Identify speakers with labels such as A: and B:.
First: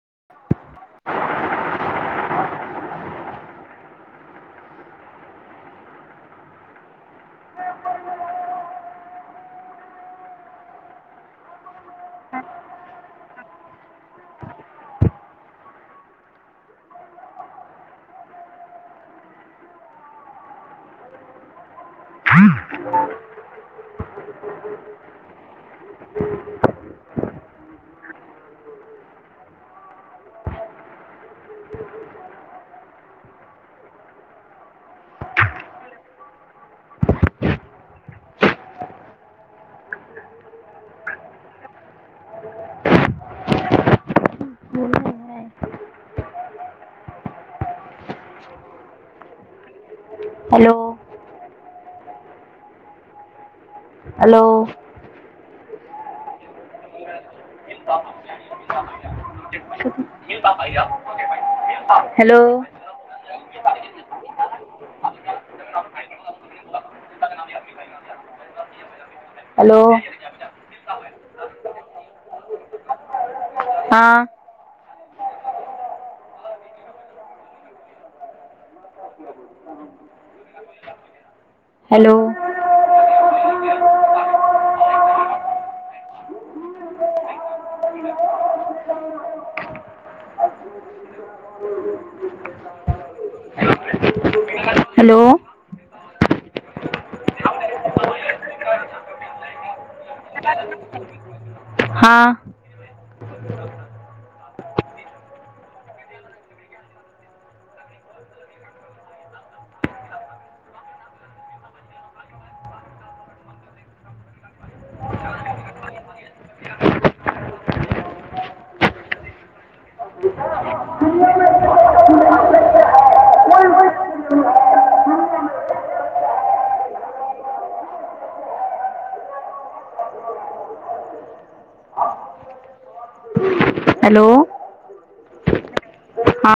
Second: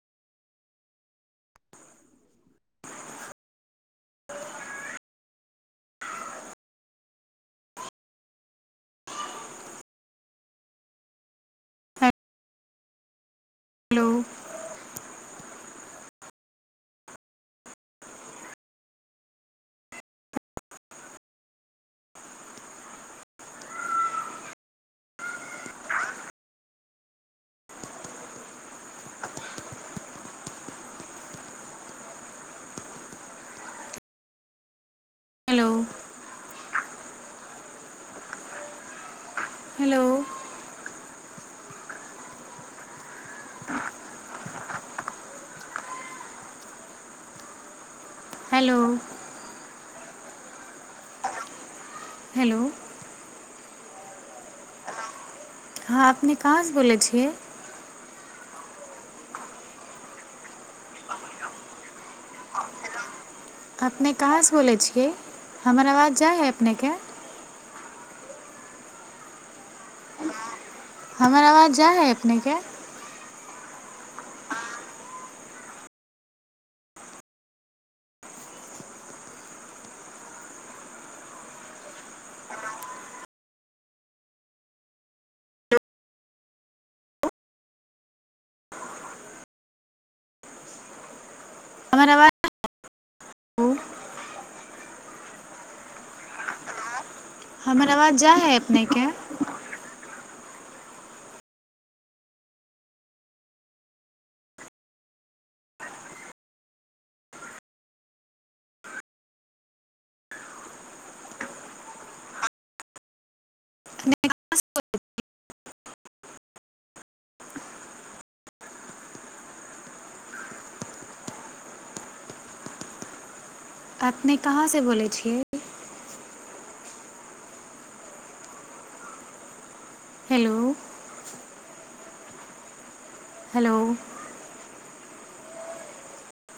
A: [unintelligible]
B: [inaudible] hello
A: [unintelligible]
B: hello hello
A: hello
B: hello
A: hello
B: hello
A: hello
B: हँ अपने कहाँ से बोलै छियै
A: [unintelligible] हेलो
B: अपने कहाँसँ बोलै छियै हमर आवाज जाइ हइ अपनेके
A: हेलो
B: हमर आवाज जा हइ अपनेके
A: हँ हेलो
B: हमर आवाज
A: हेलो
B: हमर आवाज जा है अपने के
A: हँ
B: अपने कहाँ से बोलै छियै हेलो हेलो
A: हँ